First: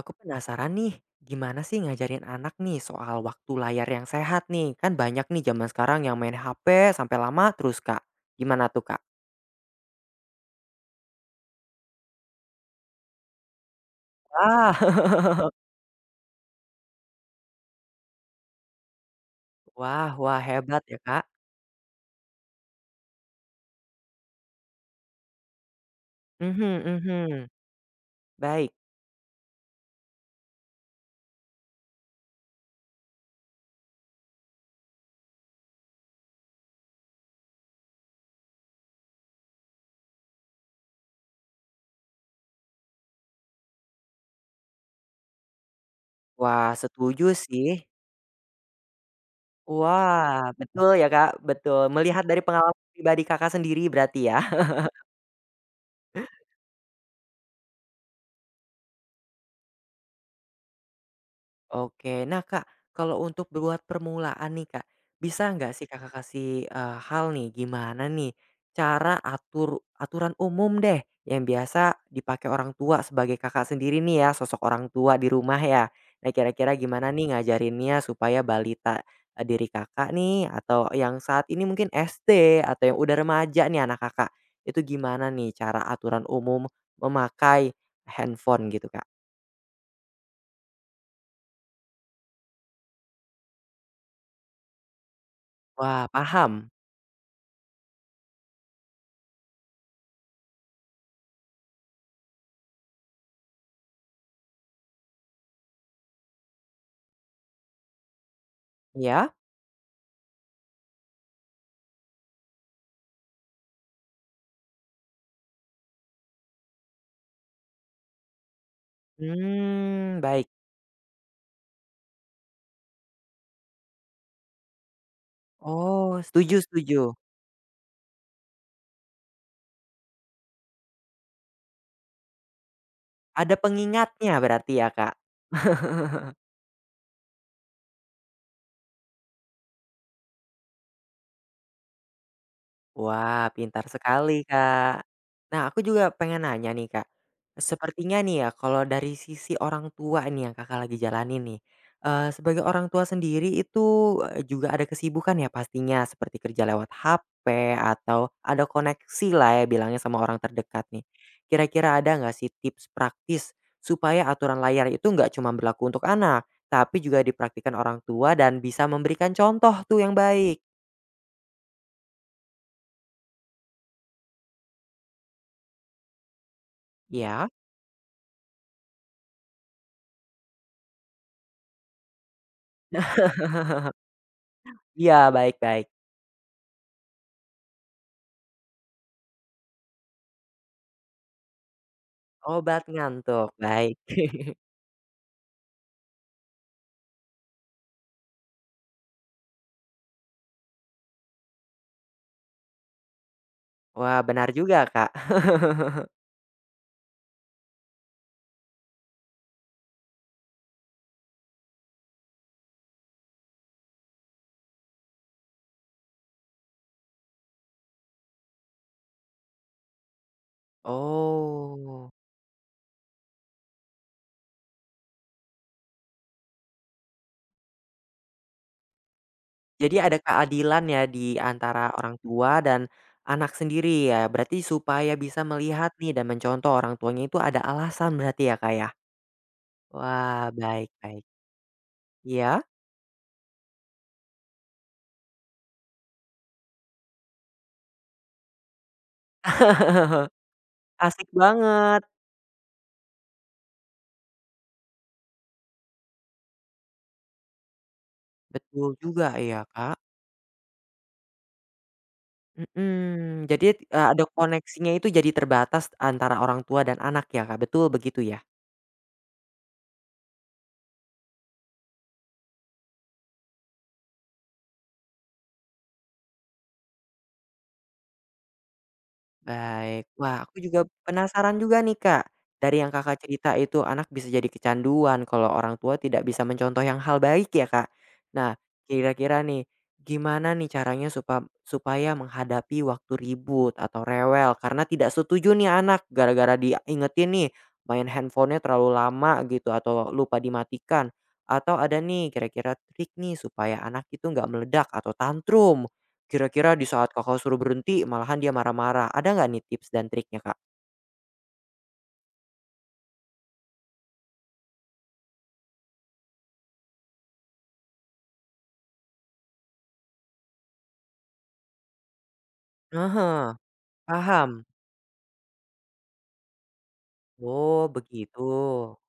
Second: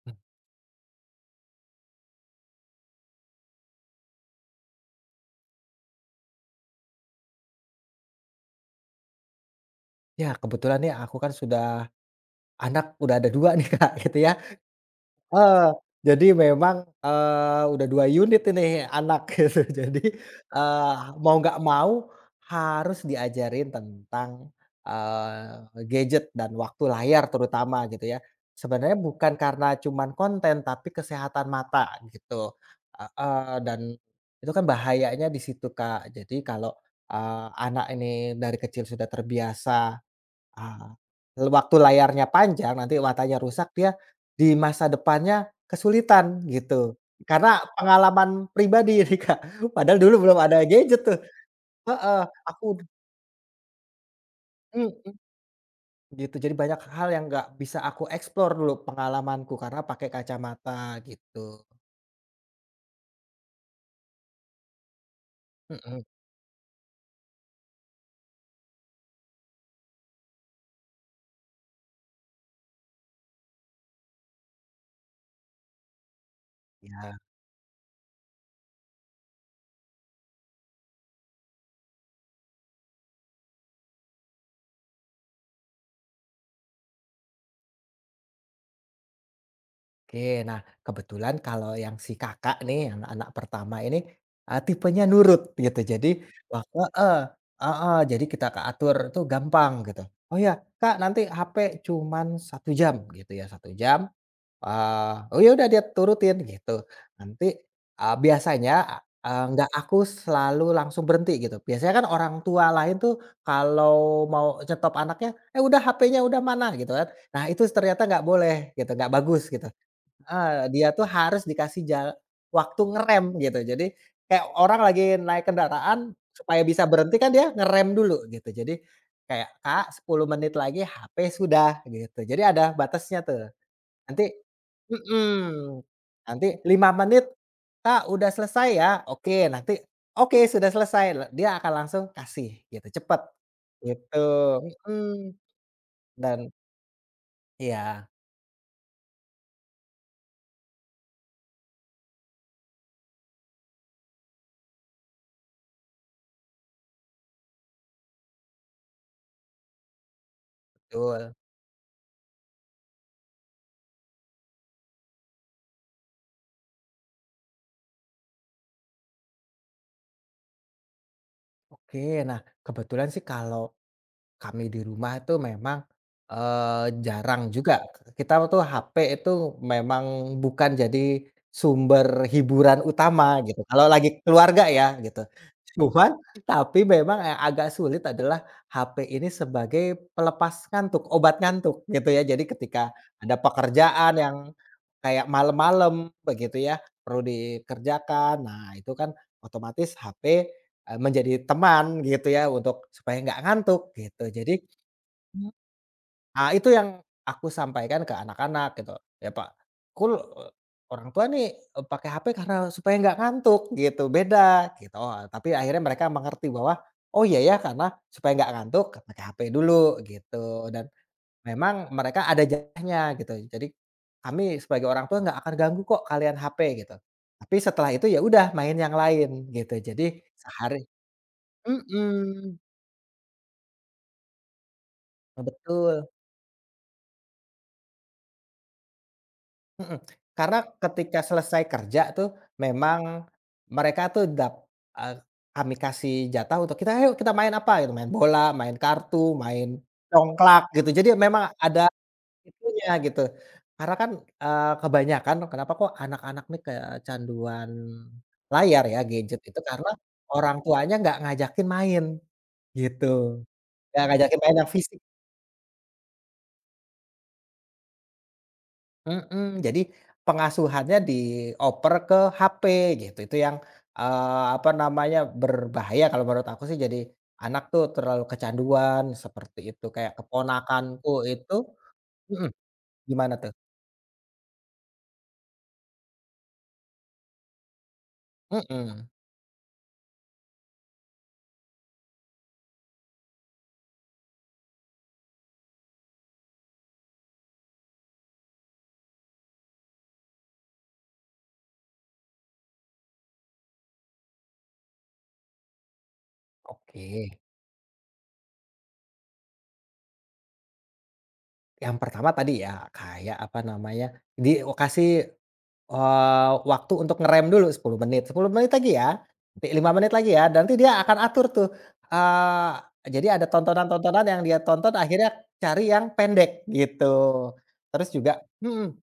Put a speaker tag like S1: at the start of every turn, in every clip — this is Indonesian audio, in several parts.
S1: Aku
S2: Hmm.
S1: penasaran nih, gimana sih ngajarin anak nih soal waktu layar yang sehat nih? Kan banyak nih zaman sekarang yang main HP sampai lama terus, Kak. Gimana tuh, Kak?
S2: Ya, kebetulan nih aku kan anak udah ada 2 nih, Kak, gitu ya.
S1: Wah.
S2: Heeh, jadi memang, udah 2 unit ini anak gitu. Jadi,
S1: Wah wah, hebat
S2: eee,
S1: ya, Kak.
S2: mau nggak mau harus diajarin tentang, gadget dan
S1: Mhm
S2: waktu layar
S1: mhm.
S2: terutama gitu ya.
S1: Baik.
S2: Sebenarnya bukan karena cuman konten, tapi kesehatan mata gitu, heeh, dan itu kan bahayanya di situ, Kak. Jadi kalau, anak ini dari kecil sudah terbiasa Ah, waktu layarnya panjang, nanti matanya rusak, dia di masa depannya kesulitan
S1: Wah,
S2: gitu.
S1: setuju
S2: Karena
S1: sih.
S2: pengalaman pribadi ini, Kak, padahal dulu
S1: Wah,
S2: belum ada
S1: betul
S2: gadget
S1: ya,
S2: tuh
S1: Kak, betul.
S2: heeh,
S1: Melihat dari pengalaman
S2: aku
S1: pribadi Kakak sendiri berarti ya?
S2: mhm, gitu. Jadi banyak hal yang nggak bisa aku explore dulu pengalamanku, karena pakai kacamata gitu.
S1: Oke. Nah, Kak, kalau untuk buat permulaan nih, Kak, bisa nggak sih
S2: Mhm,
S1: Kakak kasih, hal nih, gimana nih cara aturan umum deh yang biasa dipakai orang tua sebagai Kakak sendiri nih ya, sosok orang tua di rumah ya. Nah, kira-kira gimana
S2: iya.
S1: nih ngajarinnya supaya balita, diri Kakak nih atau yang saat ini mungkin SD atau yang udah remaja nih anak Kakak, itu gimana nih cara aturan umum memakai handphone gitu, Kak?
S2: Oke, nah kebetulan kalau yang si Kakak nih, yang anak pertama ini, tipenya nurut gitu.
S1: Wah,
S2: Jadi wah
S1: paham.
S2: heeh heeh, jadi kita keatur atur tuh gampang gitu. "Oh ya, Kak nanti HP cuman satu jam," gitu ya, satu jam, oh ya udah dia turutin gitu. Nanti, biasanya,
S1: Ya.
S2: nggak aku selalu langsung berhenti gitu. Biasanya kan orang tua lain tuh kalau mau nyetop anaknya, "Eh udah HP-nya udah mana?" Gitu kan. Nah itu ternyata nggak boleh gitu, nggak bagus gitu.
S1: Hmm, baik.
S2: Heeh, dia tuh harus dikasih waktu ngerem gitu. Jadi kayak orang lagi naik kendaraan
S1: Oh, setuju
S2: supaya bisa
S1: setuju.
S2: berhenti kan dia ngerem dulu gitu. Jadi kayak, "Kak 10 menit lagi HP sudah," gitu. Jadi ada batasnya tuh.
S1: Ada
S2: Nanti
S1: pengingatnya berarti ya, Kak?
S2: mhm, nanti 5 menit, "Kak udah selesai ya?" "Oke." Nanti, "Oke sudah selesai." Dia akan langsung kasih gitu, cepet
S1: Wah, pintar
S2: gitu,
S1: sekali, Kak.
S2: mhm,
S1: Nah, aku juga pengen
S2: dan
S1: nanya nih, Kak.
S2: iya
S1: Sepertinya nih ya, kalau dari sisi orang tua nih yang Kakak lagi jalanin nih, sebagai orang tua sendiri itu, juga ada kesibukan ya pastinya, seperti kerja lewat HP atau ada koneksi lah ya bilangnya sama orang terdekat nih.
S2: betul.
S1: Kira-kira ada nggak sih tips praktis supaya aturan layar itu nggak cuma berlaku untuk anak, tapi juga dipraktikkan orang tua dan bisa memberikan contoh tuh yang baik?
S2: Oke, nah kebetulan sih kalau kami di rumah itu memang, jarang
S1: Ya.
S2: juga, kita tuh HP itu memang bukan jadi sumber hiburan utama gitu, kalau lagi keluarga ya gitu.
S1: Iya, baik baik.
S2: Cuman tapi memang yang agak sulit adalah HP ini sebagai pelepas ngantuk, obat ngantuk gitu ya. Jadi ketika
S1: Obat
S2: ada
S1: ngantuk, baik.
S2: pekerjaan yang kayak malam-malam begitu ya, perlu dikerjakan, nah itu kan otomatis HP menjadi teman gitu ya untuk supaya nggak ngantuk
S1: Wah,
S2: gitu.
S1: benar
S2: Jadi,
S1: juga, Kak.
S2: Mmm. itu yang aku sampaikan ke anak-anak gitu, ya Pak, kul orang tua nih, pakai HP karena supaya nggak ngantuk gitu, beda gitu. Oh, tapi akhirnya mereka mengerti bahwa, oh iya ya karena supaya nggak ngantuk pakai HP dulu gitu dan memang
S1: Oh,
S2: mereka ada jatahnya gitu. Jadi kami sebagai orang tua nggak akan ganggu kok kalian HP gitu. Tapi setelah itu ya udah main yang lain gitu.
S1: jadi
S2: Jadi
S1: ada
S2: sehari
S1: keadilan ya di antara orang tua
S2: mhm.
S1: dan anak sendiri ya? Berarti supaya bisa
S2: Oh,
S1: melihat
S2: betul,
S1: nih dan mencontoh orang tuanya itu ada alasan berarti ya, Kak, ya?
S2: mhm,
S1: Wah,
S2: karena
S1: baik
S2: ketika
S1: baik.
S2: selesai kerja tuh
S1: Iya?
S2: memang mereka tuh eee, kami kasih jatah untuk kita, "Ayo kita main apa?" Gitu, main bola, main kartu, main congklak gitu, jadi
S1: Asik
S2: memang ada
S1: banget.
S2: itunya gitu. Karena kan, kebanyakan kenapa kok anak-anak nih kecanduan layar
S1: Betul
S2: ya,
S1: juga
S2: gadget itu
S1: ya,
S2: karena
S1: Kak.
S2: orang tuanya nggak ngajakin main gitu,
S1: Mhm. Jadi,
S2: nggak
S1: ada
S2: ngajakin main yang
S1: koneksinya
S2: fisik.
S1: itu jadi terbatas antara orang tua dan anak ya, Kak, betul begitu ya?
S2: Mhm, jadi pengasuhannya dioper ke HP gitu, itu yang, apa namanya, berbahaya kalau menurut aku sih jadi anak tuh terlalu kecanduan seperti itu,
S1: Baik.
S2: kayak
S1: Wah, aku juga
S2: keponakanku itu
S1: penasaran juga nih, Kak.
S2: mhm,
S1: Dari yang Kakak
S2: gimana tuh?
S1: cerita itu anak bisa jadi kecanduan kalau orang tua tidak bisa mencontoh yang hal baik ya, Kak. Nah,
S2: Mhm,
S1: kira-kira nih gimana nih caranya supaya menghadapi waktu ribut atau rewel karena tidak setuju nih anak gara-gara diingetin nih main handphonenya terlalu lama gitu atau lupa dimatikan. Atau ada nih kira-kira trik nih supaya anak itu nggak meledak atau tantrum. Kira-kira di saat
S2: oke,
S1: Kakak suruh berhenti, malahan dia marah-marah. Ada nggak nih tips dan triknya, Kak?
S2: yang pertama tadi ya kayak apa namanya, di o kasih waktu untuk ngerem dulu 10 menit 10 menit lagi ya, 5 menit lagi ya, nanti dia akan atur tuh, eee, jadi ada
S1: Heeh,
S2: tontonan-tontonan yang dia
S1: paham.
S2: tonton akhirnya cari yang pendek gitu.
S1: Oh,
S2: Terus juga
S1: begitu.
S2: mhm,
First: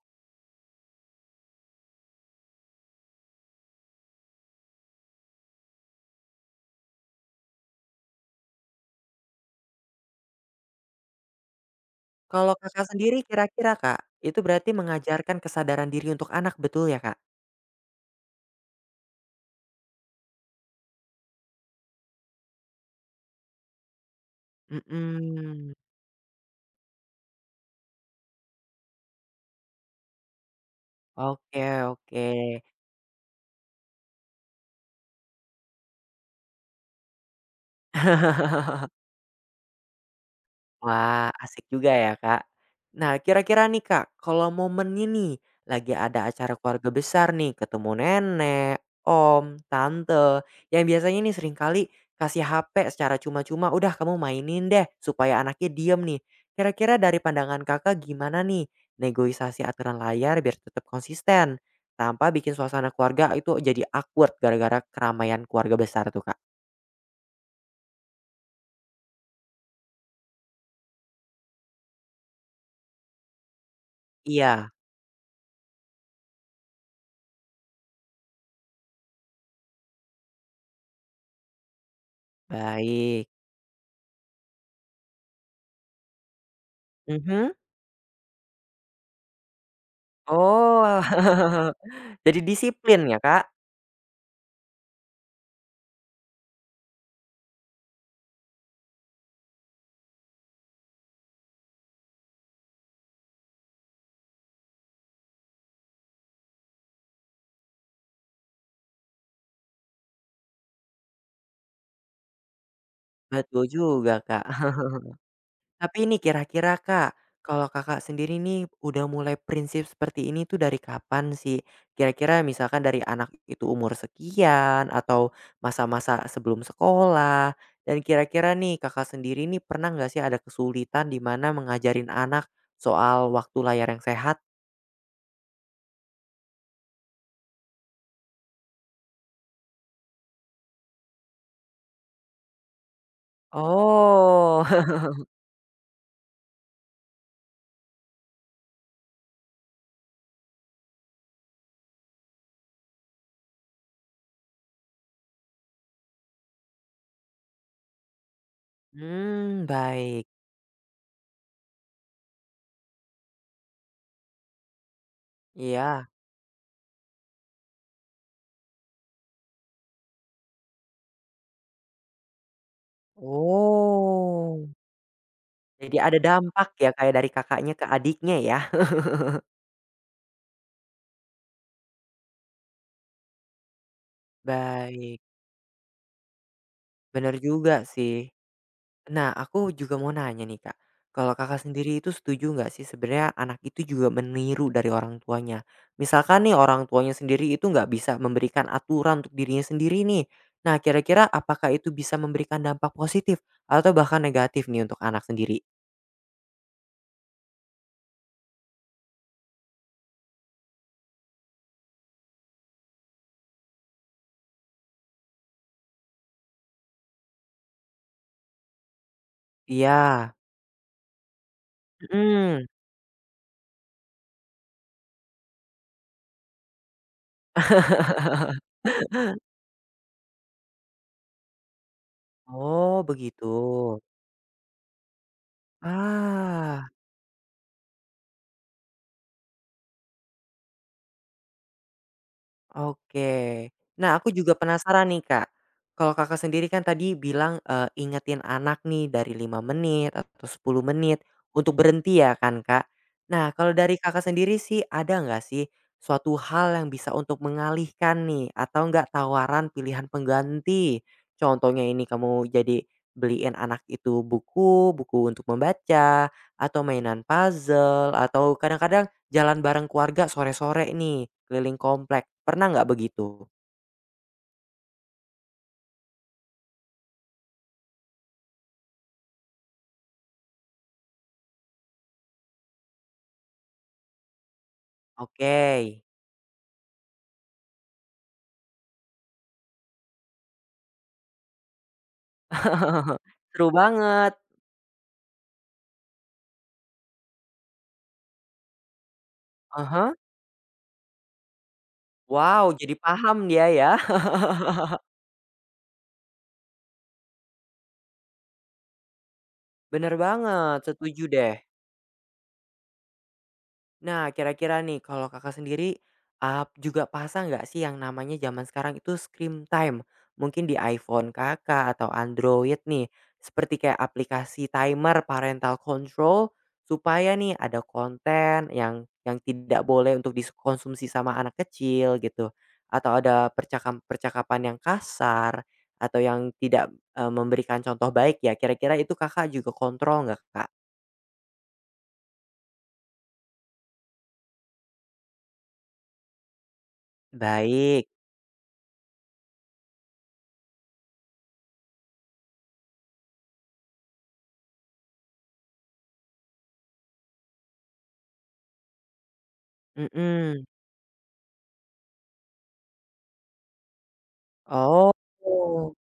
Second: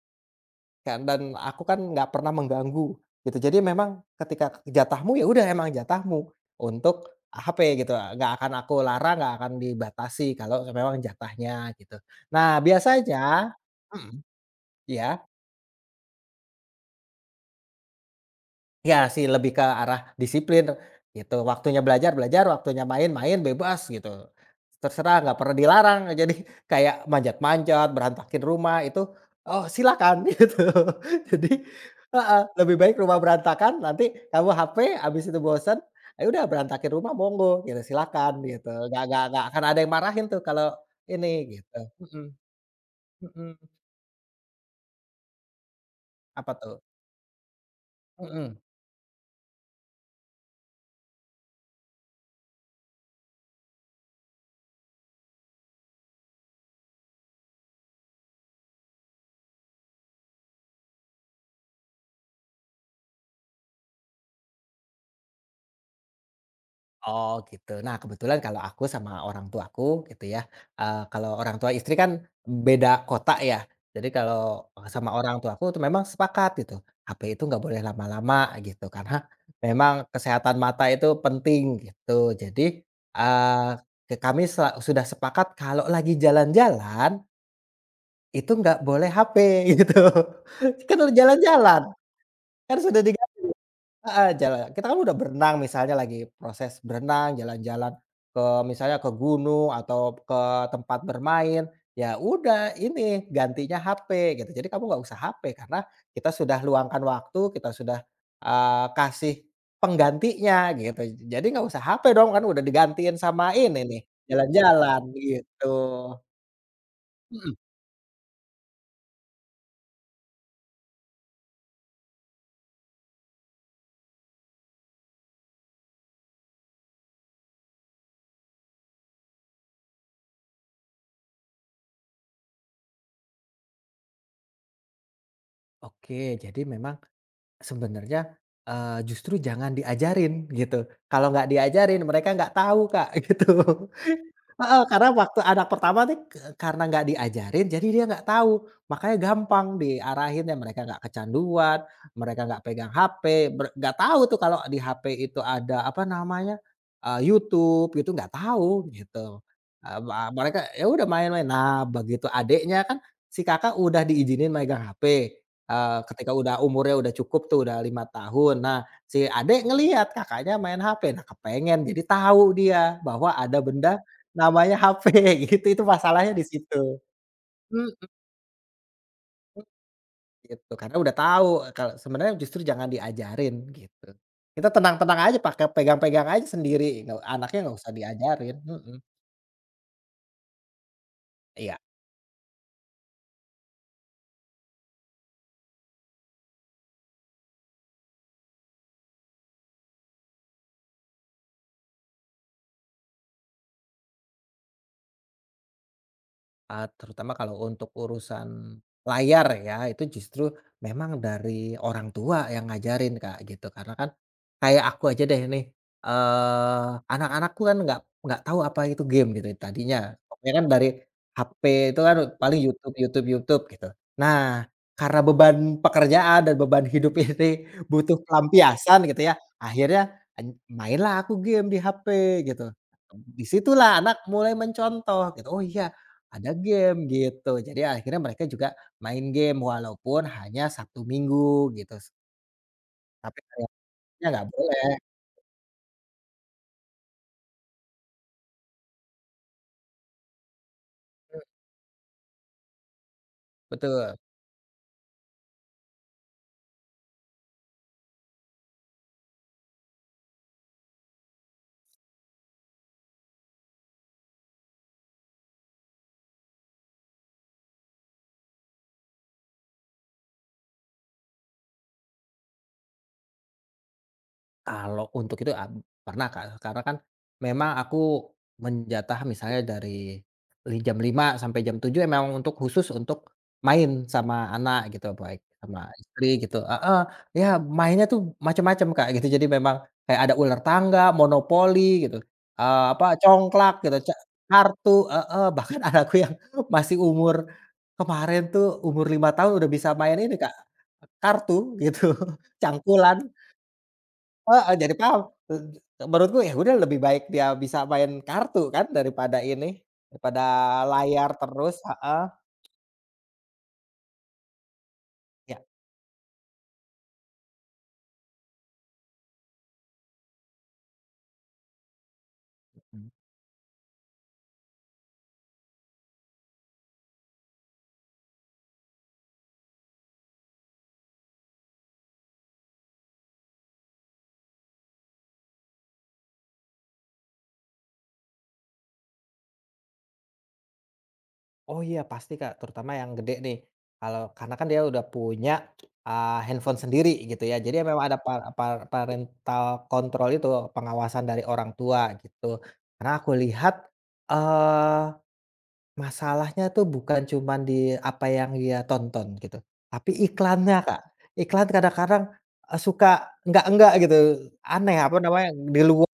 S2: kan dan aku kan nggak pernah mengganggu gitu, jadi memang ketika jatahmu ya udah emang jatahmu untuk HP gitu, nggak akan aku larang, nggak akan dibatasi kalau memang jatahnya gitu.
S1: Kalau
S2: Nah
S1: Kakak sendiri
S2: biasanya
S1: kira-kira, Kak,
S2: mhm,
S1: itu berarti
S2: iya?
S1: mengajarkan kesadaran diri untuk anak, betul ya, Kak?
S2: Ya sih, lebih ke arah disiplin, gitu. Waktunya belajar, belajar, waktunya main, main, bebas gitu. Terserah, nggak pernah
S1: Mhm.
S2: dilarang. Jadi kayak manjat-manjat, berantakin rumah itu, oh silakan gitu. Jadi
S1: Oke oke.
S2: heeh, lebih baik rumah berantakan, nanti kamu HP, habis itu bosen, ya udah berantakin rumah monggo gitu, silakan gitu. Nggak akan ada yang marahin tuh kalau
S1: Wah,
S2: ini
S1: asik
S2: gitu.
S1: juga ya,
S2: Mhm
S1: Kak. Nah, kira-kira
S2: mhm.
S1: nih, Kak, kalau momennya nih lagi ada
S2: Apa
S1: acara
S2: tuh?
S1: keluarga besar nih, ketemu
S2: Mhm.
S1: nenek, om, tante, yang biasanya nih seringkali kasih HP secara cuma-cuma, "Udah kamu mainin deh," supaya anaknya diem nih. Kira-kira dari pandangan Kakak gimana nih negosiasi aturan layar biar tetap konsisten tanpa bikin suasana keluarga itu jadi awkward gara-gara keramaian keluarga besar tuh, Kak?
S2: Oh gitu. Nah kebetulan kalau aku sama orang tua aku, gitu ya, kalau orang tua istri kan beda kota ya. Jadi kalau
S1: Iya,
S2: sama orang tua aku tuh memang sepakat gitu, HP itu nggak boleh lama-lama gitu karena memang kesehatan mata itu penting gitu. Jadi,
S1: baik.
S2: eee, kami sudah sepakat kalau lagi jalan-jalan
S1: Mhm.
S2: itu nggak boleh HP gitu.
S1: Oh.
S2: Kan udah jalan-jalan,
S1: Jadi
S2: kan
S1: disiplin
S2: sudah
S1: ya, Kak?
S2: Heeh, kita kan udah berenang misalnya lagi proses berenang, jalan-jalan ke misalnya ke gunung atau ke tempat bermain, ya udah ini gantinya HP gitu. Jadi kamu nggak usah HP karena kita sudah luangkan waktu, kita sudah, kasih penggantinya gitu. Jadi nggak usah HP dong kan udah digantiin sama
S1: Betul
S2: ini nih,
S1: juga, Kak.
S2: jalan-jalan gitu,
S1: Tapi ini kira-kira, Kak,
S2: mhm.
S1: kalau Kakak sendiri nih udah mulai prinsip seperti ini tuh dari kapan sih? Kira-kira misalkan dari anak itu umur sekian atau masa-masa sebelum sekolah, dan kira-kira nih Kakak sendiri nih pernah nggak sih ada kesulitan di mana mengajarin anak soal waktu layar yang sehat?
S2: Oke, jadi memang sebenarnya, justru jangan diajarin gitu, kalau nggak diajarin mereka nggak tahu Kak gitu.
S1: Oh.
S2: Heeh, karena waktu anak pertama nih karena nggak diajarin jadi dia nggak tahu, makanya gampang diarahin ya. Mereka nggak kecanduan, mereka nggak pegang HP, nggak tahu tuh kalau di HP itu ada apa namanya, YouTube itu nggak tahu gitu.
S1: Hmm,
S2: Eee, ma
S1: baik.
S2: mereka ya udah main-main. Nah begitu adiknya kan si Kakak udah diizinin megang HP.
S1: Iya.
S2: Ketika udah umurnya udah cukup tuh, udah 5 tahun. Nah, si adik ngelihat kakaknya main HP. Nah, kepengen, jadi tahu dia bahwa ada benda
S1: Oh.
S2: namanya HP gitu, itu
S1: Jadi ada
S2: masalahnya di
S1: dampak ya
S2: situ.
S1: kayak dari Kakaknya ke
S2: Mhm.
S1: adiknya ya?
S2: Gitu, karena udah tahu eh, kalau sebenarnya justru jangan diajarin gitu. Kita tenang-tenang
S1: Baik,
S2: aja pakai pegang-pegang aja sendiri, nggak
S1: bener
S2: anaknya nggak
S1: juga
S2: usah
S1: sih.
S2: diajarin, mhm,
S1: Nah, aku juga mau nanya nih, Kak, kalau Kakak
S2: iya.
S1: sendiri itu setuju nggak sih sebenarnya anak itu juga meniru dari orang tuanya? Misalkan nih orang tuanya sendiri itu nggak bisa memberikan aturan untuk dirinya sendiri nih. Nah, kira-kira apakah itu bisa memberikan dampak positif atau bahkan negatif nih untuk anak sendiri?
S2: Terutama kalau untuk urusan layar ya, itu justru memang dari orang tua yang ngajarin, Kak, gitu. Karena kan kayak aku aja deh nih, anak-anakku kan nggak tahu apa itu game gitu tadinya.
S1: Iya,
S2: Pokoknya kan dari HP itu kan paling
S1: mhm.
S2: YouTube YouTube YouTube gitu. Nah, karena beban pekerjaan dan beban hidup ini butuh pelampiasan gitu ya, akhirnya mainlah aku game di HP gitu.
S1: Oh, begitu.
S2: Disitulah anak mulai mencontoh gitu, "Oh iya, ada
S1: Ah.
S2: game gitu." Jadi akhirnya mereka juga main game walaupun hanya Sabtu Minggu gitu, tapi
S1: Oke. Nah,
S2: hari-harinya
S1: aku
S2: nggak
S1: juga
S2: boleh.
S1: penasaran nih, Kak. Kalau Kakak sendiri kan tadi bilang, ingetin anak nih dari 5 menit atau 10 menit
S2: Mmm,
S1: untuk berhenti ya kan, Kak. Nah, kalau dari
S2: betul.
S1: Kakak sendiri sih ada nggak sih suatu hal yang bisa untuk mengalihkan nih atau nggak tawaran pilihan pengganti? Contohnya ini kamu jadi beliin anak itu buku, buku untuk membaca, atau mainan puzzle, atau kadang-kadang jalan bareng keluarga sore-sore nih, keliling komplek, pernah nggak begitu?
S2: Kalau untuk itu, pernah Kak, karena kan memang aku menjatah misalnya dari jam 5 sampai jam 7 emang untuk khusus untuk main sama anak gitu, baik
S1: Oke,
S2: sama istri gitu heeh, ya mainnya tuh macam-macam Kak, gitu. Jadi memang kayak ada ular tangga, monopoli gitu, apa,
S1: seru
S2: congklak gitu,
S1: banget.
S2: kartu heeh, bahkan anakku yang masih umur kemarin tuh umur 5 tahun udah bisa
S1: Ah hah.
S2: main ini Kak, kartu gitu,
S1: Wow, jadi
S2: cangkulan.
S1: paham dia ya.
S2: Heeh, jadi paham, menurutku ya udah lebih baik dia bisa main kartu kan daripada ini,
S1: Bener
S2: daripada
S1: banget, setuju
S2: layar
S1: deh.
S2: terus heeh,
S1: Nah, kira-kira nih kalau
S2: ya,
S1: Kakak sendiri, juga pasang nggak sih yang namanya zaman sekarang itu screen time? Mungkin di iPhone Kakak atau Android
S2: mmm,
S1: nih, seperti kayak aplikasi timer parental control, supaya nih ada konten yang tidak boleh untuk dikonsumsi sama anak kecil gitu, atau ada percakapan yang kasar, atau yang tidak, memberikan contoh baik ya, kira-kira itu Kakak juga kontrol nggak, Kak?
S2: oh iya pasti Kak, terutama yang gede nih, kalau karena kan dia udah punya, handphone sendiri gitu ya, jadi memang
S1: Baik,
S2: ada par par parental control itu, pengawasan dari orang tua gitu. Karena aku lihat, eee masalahnya tuh bukan cuman di apa yang dia tonton gitu, tapi
S1: mhm.
S2: iklannya, Kak. Iklan kadang-kadang, suka enggak-enggak gitu, aneh,
S1: Oh,
S2: apa namanya, di luar,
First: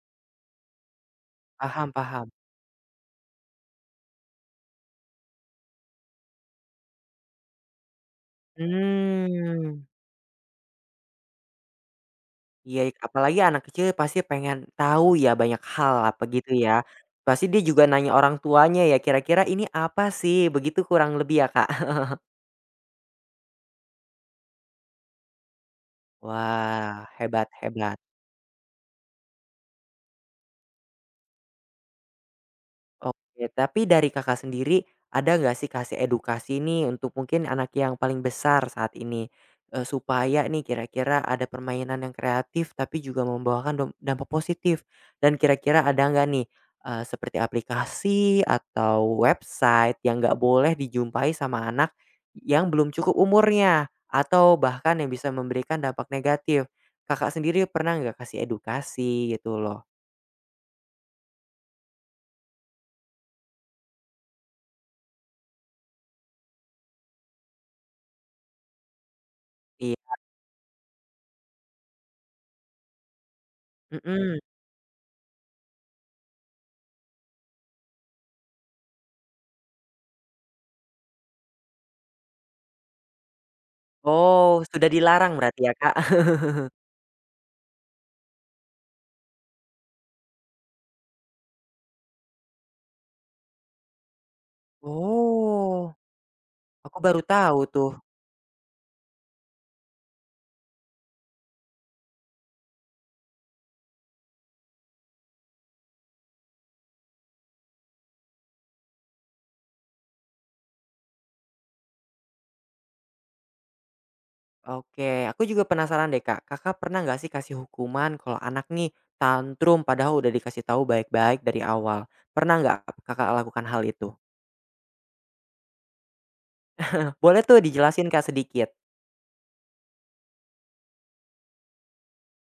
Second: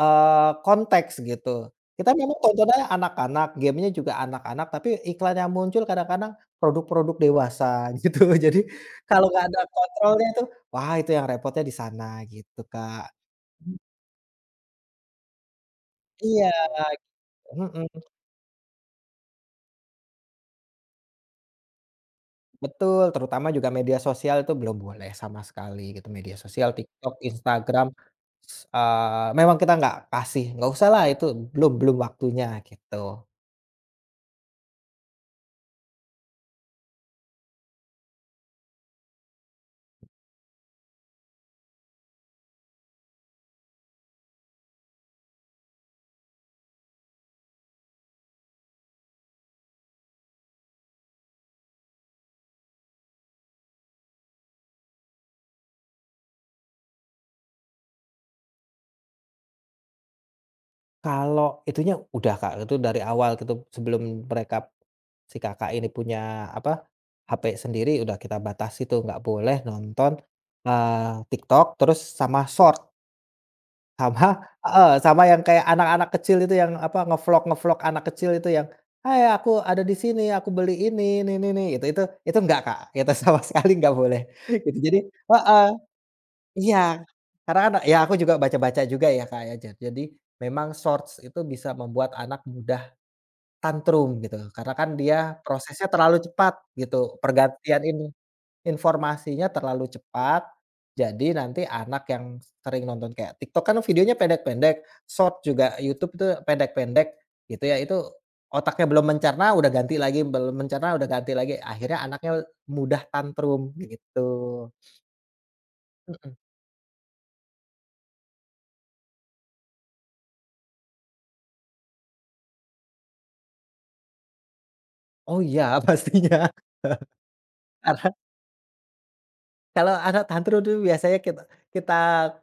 S2: konteks gitu.
S1: paham
S2: Kita
S1: paham.
S2: memang tontonannya anak-anak, game-nya juga anak-anak, tapi iklan yang muncul kadang-kadang produk-produk dewasa gitu. Jadi kalau nggak ada
S1: Mmm,
S2: kontrolnya itu, wah itu yang repotnya di sana gitu,
S1: iya,
S2: Kak.
S1: apalagi anak kecil pasti pengen tahu ya banyak hal, apa gitu
S2: Iya,
S1: ya. Pasti dia juga
S2: mhm.
S1: nanya orang tuanya ya, "Kira-kira ini apa sih?" Begitu kurang lebih ya, Kak?
S2: Betul, terutama juga media sosial itu belum boleh sama sekali gitu, media sosial,
S1: Wah,
S2: TikTok,
S1: hebat
S2: Instagram,
S1: hebat.
S2: memang kita nggak kasih, nggak usah lah itu belum belum waktunya gitu.
S1: Oke, tapi dari Kakak sendiri, ada nggak sih kasih edukasi nih untuk mungkin anak yang paling besar saat ini? Supaya nih kira-kira ada permainan yang kreatif tapi juga membawakan dampak positif. Dan kira-kira ada nggak nih, seperti aplikasi atau website yang nggak boleh dijumpai sama anak yang belum cukup umurnya, atau bahkan yang bisa memberikan dampak negatif. Kakak sendiri pernah nggak kasih edukasi gitu loh?
S2: Kalau itunya udah Kak, itu dari awal gitu sebelum mereka si Kakak ini punya apa, HP sendiri udah kita batasi tuh nggak boleh
S1: Iya,
S2: nonton, TikTok terus sama short Sama
S1: mhm.
S2: heeh, sama yang kayak anak-anak kecil itu yang apa, nge-vlog-nge-vlog anak kecil itu yang, "Hai aku ada di sini, aku beli ini," itu enggak Kak, itu sama sekali nggak boleh
S1: Oh,
S2: gitu.
S1: sudah
S2: Jadi
S1: dilarang berarti
S2: heeh,
S1: ya, Kak?
S2: iya, karena kan ya aku juga baca-baca juga ya Kak ya, jadi memang Shorts itu bisa membuat anak mudah tantrum gitu, karena kan dia prosesnya
S1: Oh,
S2: terlalu cepat
S1: aku
S2: gitu
S1: baru tahu
S2: pergantian
S1: tuh.
S2: ini. Informasinya terlalu cepat, jadi nanti anak yang sering nonton kayak TikTok kan videonya pendek-pendek, short juga YouTube itu pendek-pendek gitu ya, itu otaknya belum mencerna udah ganti lagi, belum mencerna udah ganti lagi, akhirnya anaknya mudah tantrum gitu.
S1: Oke, aku juga penasaran deh,
S2: Mhm.
S1: Kak. Kakak pernah nggak sih kasih hukuman kalau anak nih tantrum padahal udah dikasih tahu baik-baik dari awal? Pernah nggak Kakak lakukan hal itu?
S2: Oh iya pastinya.
S1: Boleh tuh dijelasin,
S2: Karena
S1: Kak, sedikit.
S2: kalau anak tantrum tuh biasanya kita kita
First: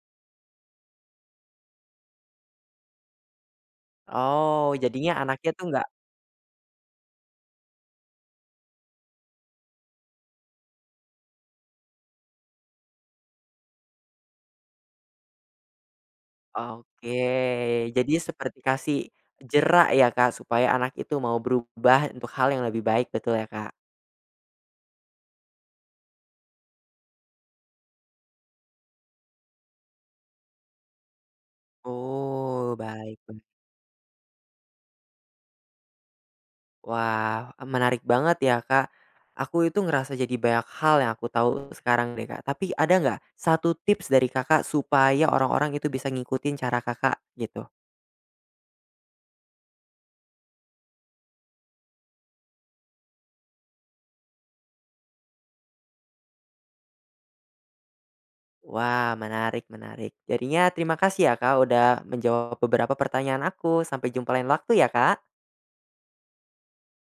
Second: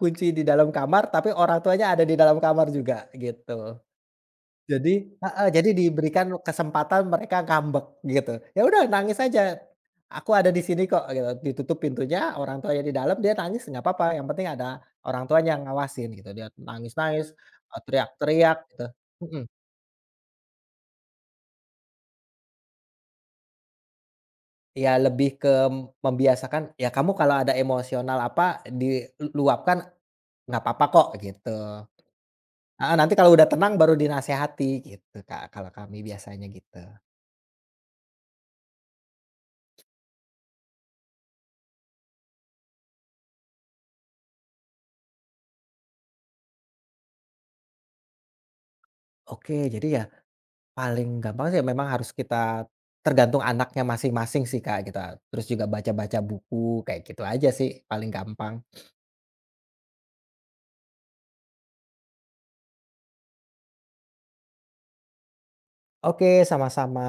S2: kunci di dalam kamar, tapi orang tuanya ada di dalam kamar juga gitu.
S1: Oh,
S2: Jadi
S1: jadinya
S2: heeh,
S1: anaknya tuh
S2: jadi
S1: nggak.
S2: diberikan kesempatan mereka ngambek gitu. Ya udah nangis aja, aku ada di sini kok gitu, ditutup pintunya, orang tuanya di dalam, dia nangis nggak apa-apa, yang penting ada orang tuanya yang ngawasin gitu, dia
S1: Oke,
S2: nangis-nangis,
S1: jadi
S2: teriak-teriak
S1: seperti
S2: gitu,
S1: kasih
S2: mhm.
S1: jerak ya, Kak, supaya anak itu mau berubah untuk hal yang lebih baik, betul ya, Kak?
S2: Ya lebih ke membiasakan, ya kamu kalau ada emosional apa diluapkan nggak apa kok gitu.
S1: Oh,
S2: Heeh, nanti
S1: baik.
S2: kalau udah tenang baru dinasehati gitu Kak, kalau kami biasanya gitu.
S1: Wah, menarik banget ya, Kak. Aku itu ngerasa jadi banyak hal yang aku tahu sekarang deh, Kak. Tapi ada nggak satu tips dari Kakak supaya orang-orang itu bisa ngikutin cara Kakak gitu?
S2: Oke, jadi ya paling gampang sih memang harus kita tergantung anaknya masing-masing sih, Kak, kita terus juga baca-baca buku, kayak gitu aja sih paling gampang.
S1: Wah, menarik menarik. Jadinya terima kasih ya, Kak, udah menjawab beberapa pertanyaan aku. Sampai jumpa lain waktu ya, Kak.
S2: Oke, sama-sama.